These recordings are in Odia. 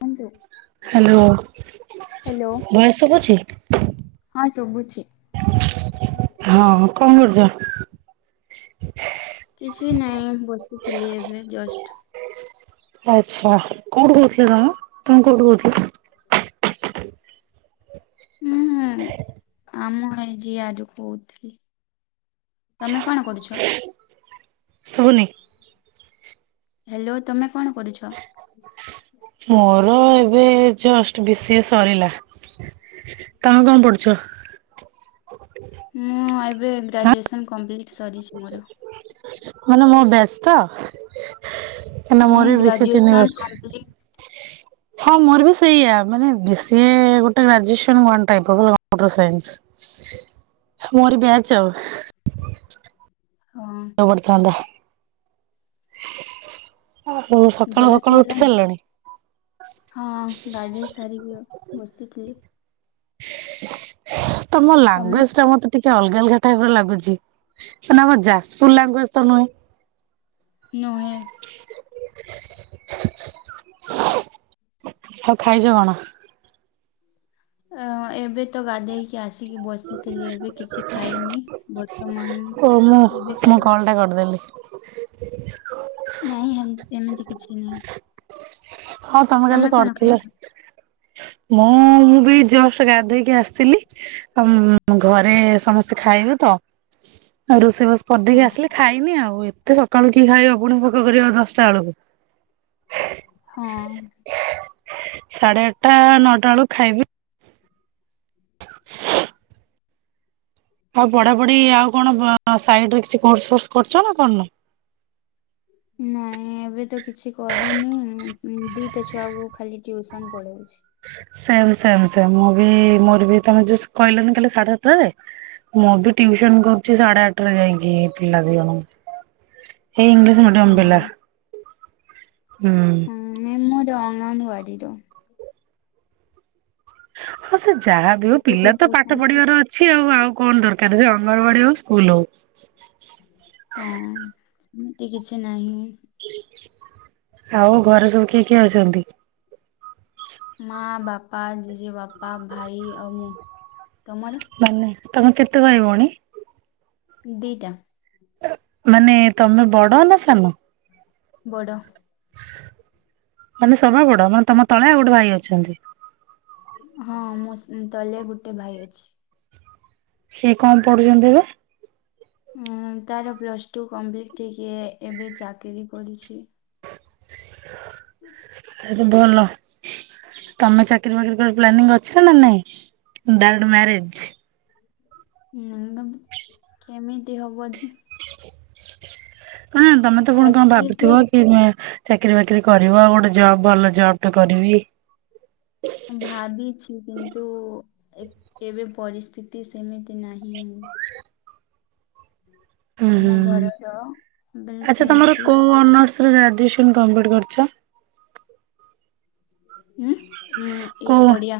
କୁହନ୍ତୁ ହ୍ୟାଲୋ ହ୍ୟାଲୋ ଭଏସ୍ ଶୁଭୁଚି? ହଁ ଶୁଭୁଛି। ହଁ କଣ କରୁଚ? କିଛି ନାଇଁ ବସିଥିଲି ଏବେ ଜଷ୍ଟ। ଆଛା କୋଉଠୁ କୋହୁଥିଲେ ତମେ ତମେ କୋଉଠୁ କୋ ହୁଥିଲ? ହୁଁ ଆମ ହେଇଛିି ଆରୁୁ କହୁଥିଲି [unintelligible] ତମେ କଣ କରୁଛ? ଶୁବୁ ହ୍ୟାଲୋ ତମେ କଣ ପଢିଛ? ମୋର ଏବେ ଜଷ୍ଟ ବିଶିଏ ସରିଲା। ତମେ କଣ ପଢୁଛ? ମୁଁ ଏବେ ଆଁ ଗ୍ରାଜୁଏସନ କମ୍ପ୍ଲିଟ ସରିଛି ମୋର। ମାନେ ମୋ ବ୍ୟାଚ୍ ତ। କାହିଁକନା ନାଇଁ ମୋର ବିଶିଏ ତିନି ଗ୍ରାଜୁଏସନ ବର୍ଷ। କମ୍ପ୍ଲିଟ ହଁ ମୋର ବି ସେଇଆ ମାନେ ବେଶି ଗୋ graduation one type of computer science. ହଁ ପଢ଼ୀଥାନ୍ତା ଆଉ ସକାଳୁ ଜଲଖିଆ ସକାଳୁ ଉଠି ହେଲାଣି? ସାରିଲ ହଁ ଗାଧେଇ ସାରିକି ବସିଥିଲି। ତମ ତମେ? ଲାଙ୍ଗୁଏଜ ଟା ମତେ ଟିକେ ଅଲଗା ଅଲଗା ଟାଇପ ର ଲାଗୁଛି ମାନେ ଆମ ଯାଜପୁର ଲାଙ୍ଗୁଏଜ ତ ନୁହେଁ? ନୁହେଁ। ଆଉ ଖାଇଛ କଣ? ଅ ଏବେ ତ ଗାଧେଇକି ଆସିକି ବସିଥିଲି ଏବେ କିଛି ଖାଇନି ଵ ତମାନ ଏବେ ଖାଇବି। କଣ ଟା କରିଦେଲି। ନାଇଁ ହେ ଏମିତି କିଛି ନାହିଁ। ହଁ ତମେ କାଲି କଣ କରିଥିଲ। ଖାଇଛ? ମୁଁ ମୁଁ ବି ଜଷ୍ଟ ଗାଧେଇକି ଆସିଥିଲି। ଆ ଘରେ ସମସ୍ତେ ଖାଇବେ ତ ରୋଷେଇ ବାଷ କରିଦେଇକି ହଁ ଆସିଲି। ଖାଇନି ଆଉ ଏତେ ସକାଳୁ କି ଖାଇବ ପୁଣି ଫୋକ କରିବ ଦଶଟା ବେଳକୁ। ହଁ। ସାଢେ ଆଠଟା ନଅଟା ବେଳକୁ ଖାଇବି। [unintelligible] [inaudible] ଆଉ ପଢା ପଢି ଆଉ କଣ ସାଇଡରେ କିଛି କୋର୍ସ ଫୋର୍ସ କରଛ ନା କରି ନ? ନାଇଁ ଏବେ ତ କିଛି କରୁନି ଦିଟା ଛୁଆକୁୁ ଖାଲି ଟ୍ୟୁସନ ପଢଉଛି। ସେମ ସେମ ସେମ ମୁଁ ବି ମୋର ବି ତମେ ଯୋଉ କହିଲନି କାଲି ସାଢେ ସାତ ଠାରେ ମୁଁ ବି ଟିଉସନ କରୁଛି ସାଢେ ଆଠରେ ଯାଇକି ପିଲା ଦି ଜଣଙ୍କୁ। ଏଇ ଇଂଲିଶ ହଁ ମିଡିୟମ ପିଲା ହୁଁ। ନୁହେଁ ମୋର ଅଙ୍ଗନବାଡ଼ିର। ହଁ ସେ ଯାହାବି ହଉ ଛୋଟ ପିଲା ଛୋଟ ତ ପାଠ ଅଛନ୍ତି। ପଢିବାର ଅ କିଛି ଆଉ ଆଉ କଣ ଦରକାର ଯେ ଅଙ୍ଗନବାାଡି ହଉ ସ୍କୁଲ ହଉ। ହଁ ସେମିତି କିଛି ନାହିଁ। ଆଉ ଘରେ ସବୁ କିଏ କିଏ ଅଛନ୍ତି? ମା, ବାପା, ଜେଜେ ବାପା, ଭାଇ ଆଉ ମୁଁ ତମର? ମାନେ ତମେ କେତେ ଭାଇ ଭଉଣୀ? ଦିଇଟା। ମାନେ ତମେ ବଡ ନା ସାନ? ବଡ଼। ମାନେ ସବା ବଡ ମାନେ ତମ ତଳେ ଆଉ ଗୋଟେ ଭାଇ ଅଛନ୍ତି? ହଁ ମୁଁ ତଲେ ଗୋଟେ ଭାଇ ଅଛି। ସିଏ କଣ ପଢୁଛନ୍ତି ଏବେ? ଉଁ ତାର ପ୍ଲସ୍ ଟୁ କମ୍ପ୍ଲିଟ୍ ହେଇକି ଏବେ ଚାକିରି କରୁଛି। ଆରେ ଭଲ ତମେ ଚାକି ଚାକିରି ବାକିରି କଣ ପ୍ଲାନିଙ୍ଗ ଅଛି ନା ନାଇଁ ଡାଇରେକ୍ଟ ମାରେଜ। ହୁଁ କେମିତି ହବ ଯେ ହଁ ତମେ ତ ପୁଣି କଣ ଅଛି ଯେ ଭାବୁଥିବ କି ଚାକିରୀ ବାକିରି କରିବ ଆଉ ଗୋଟେ ଜବ ଭଲ ଜବ ଟା କରିବି। ଭାବିଛି କିନ୍ତୁ ଏବେ ପରିସ୍ଥିତି ସେମିତି ନାହିଁ। ହୁଁ ଆମ ହୁଁ ଘରର ବେଲେ ଆଚ୍ଛା ତମର ସେମିତି କୋ ଅନର୍ସରେ ଗ୍ରାଜୁଏସନ କମ୍ପ୍ଲିଟ କରିଛ? ହୁଁ ହୁଁ ଏ କୋଉ ଓଡିଆ।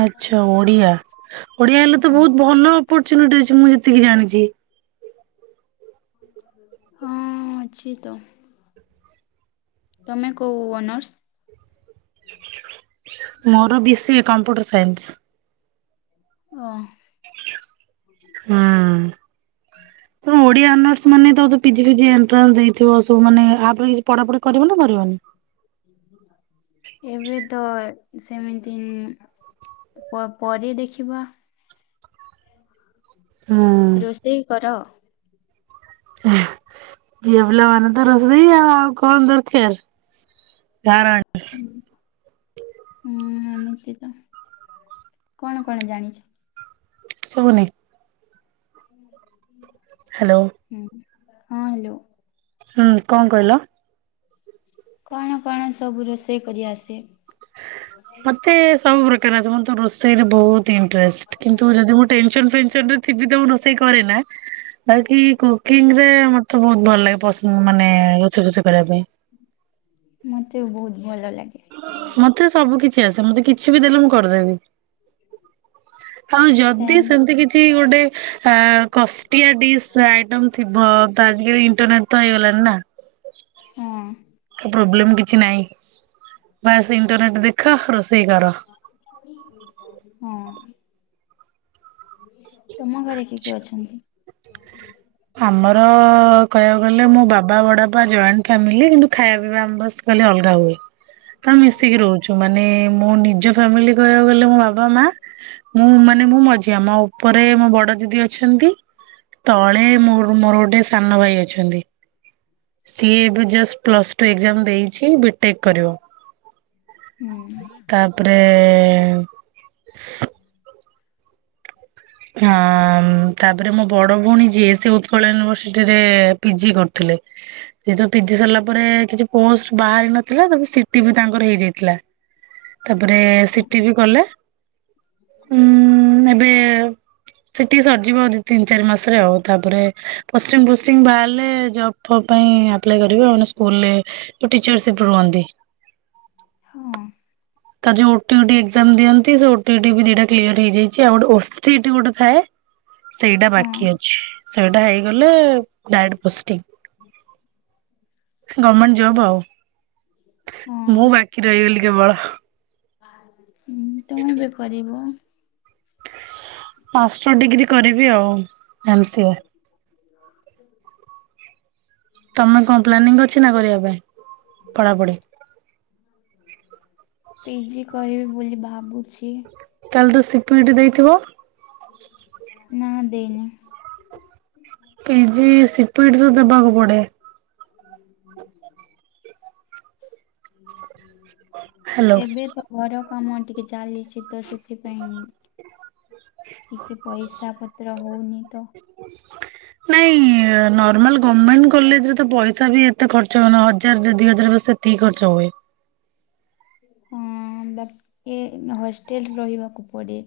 ଆଚ୍ଛା ଓଡିଆ ଓଡିଆ ହେଲେ ତ ହଁ ବହୁତ ଭଲ ଅପର୍ଚୁନିଟି ଅଛି ମୁଁ ଯେତିକି ଜାଣିଛି। ହଁ ଅଛି ତ। ତମେ କୋଉ ଅନର୍ସ? ମୋର B C A computer science. ଓ। ହୁଁ ତମ ଓଡିଆ ଅନର୍ସ ମାନେ ତ ଦ ପିଜି ଫିଜି ଏଣ୍ଟ୍ରାନ୍ସ ଦେଇ ଥିବ ସବୁ ମାନେ ଆପରେ କିଛି ପଢ଼ାପଢ଼ି କରିବ ନା କରିବନି? ଏବେ ତ ସେମିତି ପ ପ ପରେ ଦେଖିବା। ହୁଁ ରୋଷେଇ କର। ଝିଅ ପିଲା ମାନେ ତ ରୋଷଇ ଆଉ ଆଉ କଣ ଦରକାର। ସାରେ ଆଣ୍ଟି। ହୁଁ ଏମିତି ତ‌‌। କଣ କଣ ଜାଣିଛି? ସୁଭୁନି। [unintelligible] ହ୍ୟାଲୋ। ହୁଁ ହଁ ହ୍ୟାଲୋ। ହଁ କଣ କହିଲ? କଣ କଣ ସବୁ ରୋଷେଇ କରି ଆସେ? ମତେ ସବୁ ପ୍ରକାର ଆସେ ମୁ ତ ରୋଷେଇରେ ବହୁତ ଇଣ୍ଟରେଷ୍ଟ୍ କିନ୍ତୁ ଯଦି ମୁଁ ଟେନସନ ଫେନସନ ଥିବି ତ ମୁଁ ରୋଷେଇ କରେ ନା। [unintelligible] କି କୁକିଂରେ ମତେ ବହୁତ ଭଲ ଲାଗେ ପସନ୍ଦ ମାନେ ରୋଷେଇ ଫୋସେଇ କରିବା ପାଇଁ। ମତେ ବି ବହୁତ ଭଲ ଲାଗେ। ମତେ ସବୁ କିଛି ଆସେ ମତେ କିଛି ବି ଦେଲେ ମୁଁ କରିଦେବି। ହଁ ଯଦି ସେମ୍ ସେମିତି କିଛି ଗୋଟେ ଆ କଷ୍ଟିଆ ଡିସ୍ ଆଇଟମ ଥିବ ତ ଆଜିକାଲି ଇଣ୍ଟରନେଟ ତ ହେଇଗଲାଣିି ନା। ହଁ। ପ୍ରୋବ୍ଲେମ କିଛି ନାଇଁ ବାସ୍ ଇଣ୍ଟରନେଟ୍ ଦେଖ ରୋଷେଇ କର। ହୁଁ। ତୁମ ଘରେ କିଏ କିଏ ଅଛନ୍ତି? ଆମର କହିବାକୁ ଗଲେ ମୋ ବାବା ବଡ ବାପା ଜଏଣ୍ଟ ଫ୍ୟାମିଲି କିନ୍ତୁ ଖାଇବା ପିଇବା ଆମ ବା ଖାଲି ଅଲଗା ହୁଏ ତ ଆମେ ମିଶିକି ରହୁଛୁ ମାନେ ମୋ ନିଜ ଫ୍ୟାମିଲି କହିବାକୁ ଗଲେ ମୋ ବା ବାବା ମା ମୁଁ ମାନେ ମୁଁ ମଝିଆ ମୋ ଉପରେ ମୋ ବଡ ଦିଦି ଅଛନ୍ତି। ତଳେ ମୋର ମୋର ଗୋଟେ ସାନ ଭାଇ ଅଛନ୍ତି। ସିଏ ଏବେ ଜଷ୍ଟ୍ ପ୍ଲସ୍ ଟୁ ଏକ୍ଜାମ ଦେଇଛି ବି ଟେକ୍ କରିବ। ହୁଁ। ତାପରେ ହଁ ତା ତାପରେ ମୋ ବଡ ଭଉଣୀ ଯିଏ ସିଏ ଉତ୍କଳ ୟୁନିଭରସିଟିରେ ପିଜି କରୁଥିଲେ। ସେ ଯୋଉ ପିଜି ସରିଲା ପରେ କିଛି ପୋଷ୍ଟ ବାହାରି ନଥିଲା ତାପରେ ସିଟି ବି ତାଙ୍କର ହେଇଯାଇଥିଲା। ତାପରେ ସିଟିି ବି କଲେ ଉଁ ଏବେ ସିଟି ସରିଯିବ ଦି ତିନି ଚାରି ମାସରେ ଆଉ ତାପରେ ପୋଷ୍ଟିଂ ଫୋଷ୍ଟିଂ ବାହାରିଲେ ଜବ୍ ଫବ୍ ପାଇଁ ଆପ୍ଲାଏ କରିବେ ନହେଲେ ସ୍କୁଲରେ ଯୋଉ ଟିଚରସିପରେ ରୁହନ୍ତି। ହଁ। ତାର ଯୋଉ ଓଟିଟି ଏକ୍ଜାମ ଦିଅନ୍ତି ସେ ଓଟିଟି ବି ଦିଟା କ୍ଲିୟର ହେଇଯାଇଛି ଆଉ ଗୋଟେ ଓଷ୍ଟ୍ରିଟ୍ ଗୋଟେ ଥାଏ। ସେଇଟା ହଁ ବାକି ଅଛି ସେଇଟା ହେଇଗଲେ ଡାଇରେକ୍ଟ ପୋଷ୍ଟିଂ। ଗମେଣ୍ଟ ଜବ ଆଉ। ହଁ ମୁଁ ବାକି ରହିଗଲି କେବଳ। ହଁ ତୁମେ ବି କରିବ। ମାଷ୍ଟର ଡିଗ୍ରୀ କରିବି ଆଉ ଏମ ସି ଏ। [unintelligible] ତମେ କଣ ପ୍ଲାନିଂ ଅଛି ନା କରିବା ପାଇଁ? ପଢାପଢି? ହୁଁ। ପିଜି କରିବି ବୋଲି ଭାବୁଛି। ତାହେଲେ ତ ସିକ୍ୟୁରିଟି ଦେଇଥିବ। [unintelligible] ନା ଦେଇନି। କେଜି ସିପିଟ୍ସ ଦେବାକୁ ପଡେ। [unintelligible] ହ୍ୟାଲୋ ଏବେ ତ ଘର କାମ ଟିକେ ଚାଲିଛି ତ ସେଥିପାଇଁ ଟିକେ ପଇସା ପତ୍ର ହଉନି ତ ହ ନାଇଁ ନର୍ମାଲ ଗଭର୍ଣ୍ଣମେଣ୍ଟ କଲେଜରେ ତ ପଇସା ବି ଏତେ ଖର୍ଚ୍ଚ ହଉନ ହଜାର ଦିଇ ହଜାର ବାସ ସେତ ତିକି ଖର୍ଚ ହୁଏ। ହଁ ବା ଏ ହଷ୍ଟେଲ ରହିବାକୁ ପଡ଼େ।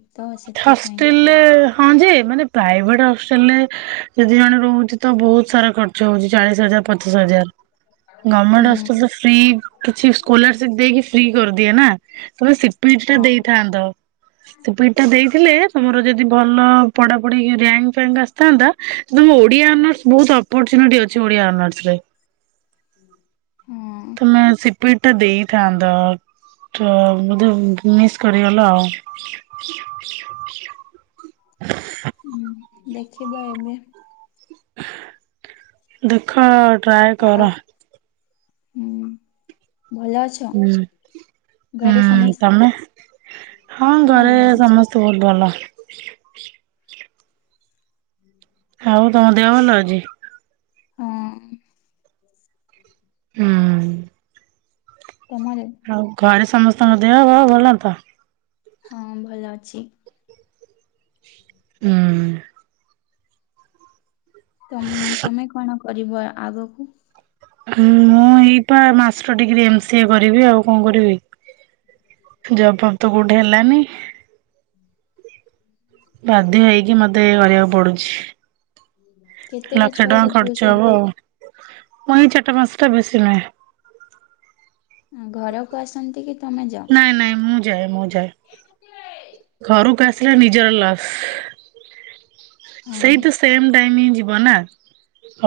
ହଷ୍ଟେଲରେ ହଁ ଯେ ମାନେ ପ୍ରାଇଭେଟ ହଷ୍ଟେଲରେ ଯଦି ଜଣେ ରହୁଛି ତ ବହୁତ ସାରା ଖର୍ଚ୍ଚ ହଉଛି ଚାଳିଶ ହଜାର ପଚାଶ ହଜାର। ଗଭର୍ମେଣ୍ଟ ହଷ୍ଟେଲ ହୁଁ ତ ଫ୍ରି କିଛି ସ୍କୋଲାରସିପ ଦେଇକି ଫ୍ରି କରିଦିଏ ନା। ତମେ ସି ପି ଟା ହଁ ଦେଇଥା ଥାନ୍ତ ସି ପି ଟି ଟା ଦେଇଥିଲେ ତମର ଯଦି ଭଲ ପଢାପଢି ଇଏ ର୍ୟାଙ୍କ ରିଆଙ୍କ ଆସିଥାନ୍ତା କିନ୍ତୁ ଓଡିଆ ଅନର୍ସ ବହୁତ ଅପରଚୁନିଟି ଅଛି ଓଡିଆ ଅନର୍ସରେ। ହଁ। ତମେ ସି ପି ଟ ଟା ଦେଇଥାନ୍ତା ତ ବୋଧେ ମିସ୍ କରିଗଲ ଆଉ। ହୁଁ ଦେଖିବା ଏବେ। ଦେଖ ଟ୍ରାଏ ଆଉ କର। ହୁଁ ଭଲ ଅଛ? ହୁଁ ଘରେ ହୁଁ ସମସ୍ତେ? ତମେ ହଁ ମୁଁ ଘରେ ଭଲ ଅଛି। ସମସ୍ତେ ବହୁତ ଭଲ। ହୁଁ। ଆଉ ତମ ଦେହ ଭଲ ଅଛି? ହୁଁ। ହୁଁ। ତମରେ ଆଉ ଘରେ ସମସ୍ତଙ୍କ ଦେହ ପା ଭଲ ତ। ହଁ ଭଲ ଅଛି। ହୁଁ। ତମେ ତମେ କଣ କର କରିବ ଆଗକୁ? ମୁଁ ଏଇପା ମାଷ୍ଟର ଡିଗ୍ରୀ ଏମ ସିଏ କରିବି ଆଉ କଣ କରିବି। ଜବ ଫବ ତ କୋଉଠି ହେଲାନି। ହୁଁ [unintelligible] ବାଧ୍ୟ ହେଇକି ମତେ କରିବାକୁ ପଡୁଛି। କେ ଲକ୍ଷେ ଟଙ୍କା ଖର୍ଚ୍ଚ ହବ ଆଉ ମୁଁ ଏଇଁ ଚାରିଟା ପାଞ୍ଚଟା ବେଶୀ ନୁହେଁ। ଘରକୁ ଆସନ୍ତି କି ତମେ ଯା। ନାଇଁ ମୁଁ ଯା ମୁଁ ଯାଏ। ଘରକୁ ଆସିଲେ ନିଜର ଲସ। ହଁ ସେଇ ତ ସେମ ଟାଇମ ହିଁ ଯିବ ନା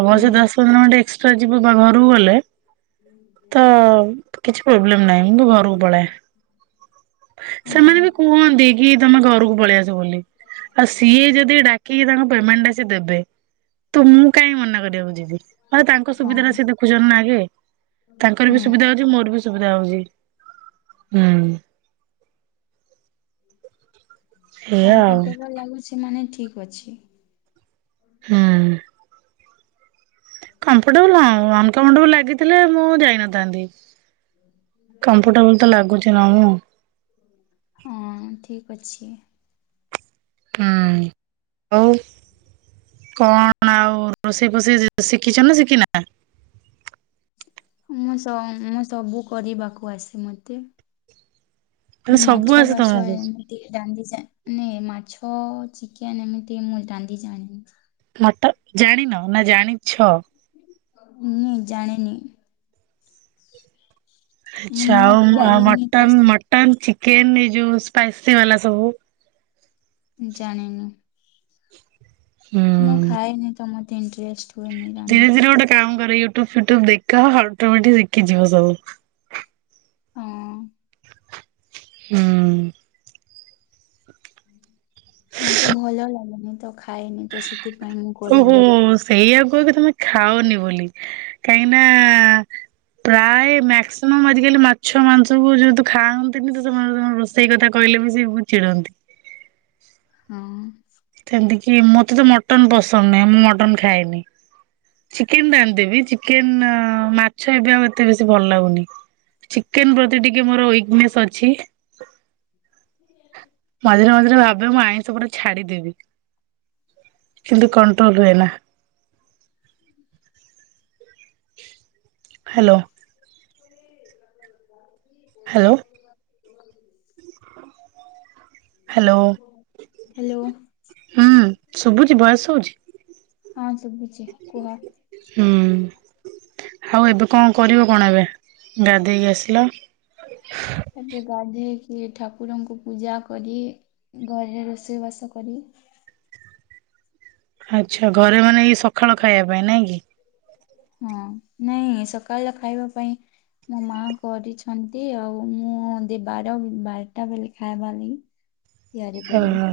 ଅବଶ୍ୟ ହୁଁ ଦଶ। ପନ୍ଦର ମିନିଟ୍ ଏକ୍ସଟ୍ରା ଯିବ ବା ଘରକୁ ଗଲେ। ତ କିଛି ପ୍ରୋବ୍ଲେମ ନାହିଁ ମୁଁ ତ ଘରକୁ ପଳାଏ। ହଁ ସେମାନେ ବି କୁହନ୍ତି କି ତମେ ଘରକୁ ପଳେଇ ଆସ ବୋଲି ଆଉ ସିଏ ଯଦି ଡା। କି ତାଙ୍କ ପେମେଣ୍ଟ ଟା ସି ଏଦେବେ ତ ମୁଁ କାଇହିଁ ମନା କରିବାକୁ ଯିବି ମେ ତାଙ୍କ ସୁବିଧା ଟା ହଁ ସେଦେଖି। ଦେଖୁଛନ୍ତି ନା ଆଗେ ତାଙ୍କର ବି ହୁଁ ସୁବିଧା ହଉଛି ମୋର ବି ସୁବିଧା ହଉଛି ହୁଁ, ଏଇଆ ଆଉ କମ୍ଫର୍ଟେବଲ ଲାଗୁଛି ମାନେ ଠିକ ଅଛି। ହୁଁ। କମ୍ଫର୍ଟେବଲ ହଁ ଅନକମ୍ଫର୍ଟେବୁଲ ଲାଗିଥିଲେ ମୁଁ ଯାଇନଥାନ୍ତି କମ୍ଫୋଟେବୁଲ। ତ ଲାଗୁଛି ନା ମୁଁ। [inaudible] ହଁ ଠିକ୍ ଅଛି। ହୁଁ ହଉ, କଣ ଆଉ ରୋଷେଇ ଫୋଷେଇ ଶିଖିଛ ନା ଶିଖିନା। ମୁଁ ମୁଁ ସବୁ କରିବାକୁ ଆସେ ମତେ। ମାନେ ଏଇ ସବୁ ମାଛ ଆସେ ପାଛ ତମକୁ? ହେନ। ନାଇଁ ମାଛ ଚିକେନ ଏମିତି ମୁଁ ରାନ୍ଧି ଜାଣିନଥିଲି, ହଟାତ ଜାଣିନ ନା ଜାଣିଛ। ନାଇଁ ଜାଣିନି। ଆଛା ମୁଁ ଆଉ ଖାଏନି ତ ସେ ମଟନ ମଟନ ଚିକେନ ଏ ଯୋଉ ସ୍ପାଇସି ବାଲା ସବୁ। ଜାଣିନି। ହୁଁ। ମୁଁ ଖାଇଏନି ତ ମତେ ଇଣ୍ଟରେଷ୍ଟ। ହୁଏନି ଧୀରେ ରାନ୍ଧିବା ଧୀରେ ଗୋଟେ ପାଇଁ କାମ କରେ ୟୁଟ୍ୟୁବ ଫୁଟ୍ୟୁବ ଦେଖ ଅଟୋମେଟିକ ଶିଖିଯିବ ସବୁ। ହଁ। ହୁଁ। ମତେ ଭଲ ଲାଗେନି ମୁଁ ତ ଖାଏନି। ତ ସେଥିପାଇଁ ମୁଁ ଓହୋ। କରେନି ସେଇ ଆକୁ କହନ୍ତି ତମେ ଖାଅନି ବୋଲି କାହିଁକି ନା ପ୍ରାୟ ମାକ୍ସିମମ୍ ଆଜିକାଲି ମାଛ ମାଂସକୁ ଯେହେତୁ ଖାଆନ୍ତିନି ତ ସେମାନେ ତାଙ୍କର ରୋ। ସେଇ କଥା କହିଲେ ବି ସେ ବହୁତ ଚିଡ଼ନ୍ତି। ହଁ। ସେମିତି କିି ମୋତେ ତ ମଟନ ପସନ୍ଦ ନାହିଁ ମୁଁ ମଟନ ଖାଏନି। ଚିକେନ ରାନ୍ଧି ଦେବି ଚିକେନ ମାଛ ଏବେ ଆଉ ଏତେ ବେଶୀ ଭଲ ଲାଗୁନି। ଚିକେନ ପ୍ରତି ଟିକେ ମୋର ୱିକନେସ୍ ଅଛି। ମଝିରେ ମଝିରେ ଭାବେ ମୁଁ ଆଇଁଷ ପୁରା ଛାଡିଦେବି। କିନ୍ତୁ କଣ୍ଟ୍ରୋଲ ହୁଏ ନା। ହ୍ୟାଲୋ। ପରେ ମଲ [unintelligible] ହ୍ୟାଲୋ। [unintelligible] [inaudible] ହ୍ୟାଲୋ। ହ୍ୟାଲୋ ହୁଁ ଶୁଭୁଛି ଭୟସ ଶୁଭୁଛି? ହଁ ଶୁଭୁଛି କୁହ। ହୁଁ ଆଉ ଏବେ କଣ କରିବ କଣ ଏବେ ଗାଧେଇକି ଆସିଲ? ଏବେ ଗାଧେଇକି ଠାକୁରଙ୍କୁ ପୂଜା କରି। ଘରେ ରୋଷେଇବାସ କରି ଆଚ୍ଛା ଘରେ ମାନେ ଏଇ ସକାଳ ଖାଇବା ପାଇଁ ନାଇଁ କି? ହଁ ନାଇଁ ସକାଳ ଖାଇବା ପାଇଁ ମୋ ମା କରିଛନ୍ତି ଆଉ ମୁଁ ବାର ବାରଟା ବେଳେ ଖାଇବା ଲାଗି ତିଆରି ହ କରିବି ହ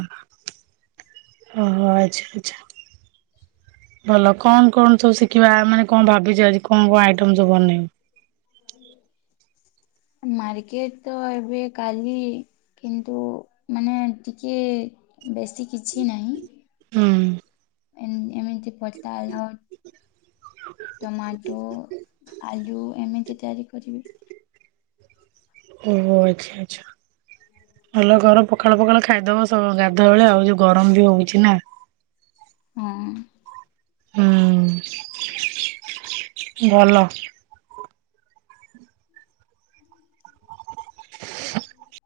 ଓହୋ ଆଚ୍ଛା ଆଛା। ଭଲ କଣ କଣ ସବୁ ଶିଖିବା ମାନେ କଣ ଭାବିଛି ଆଜି କଣ କଣ ଆଇଟମ ସବୁ ବନେଇବ? [inaudible] ମାର୍କେଟ ତ ଏବେ କାଲି କିନ୍ତୁ ମାନେ ଟିକିଏ ବେଶୀ କିଛି ନାହିଁ। ହୁଁ। ଏମିତି ପତା ହେଲା ଟମାଟୋ ଆଲୁ ଏମିତି ତିଆରି କରିବି। ଓହୋ ଆଚ୍ଛା ଆଛା। ଭଲ ଘର ପଖାଳ ପଖା ଖାଇଦବ ସ ଗାଧ ବେଳେ ଆଉ ଯୋଉ ଗରମ ବି ହଉଛି ନା? ହଁ। ହୁ। ଭଲ। [inaudible]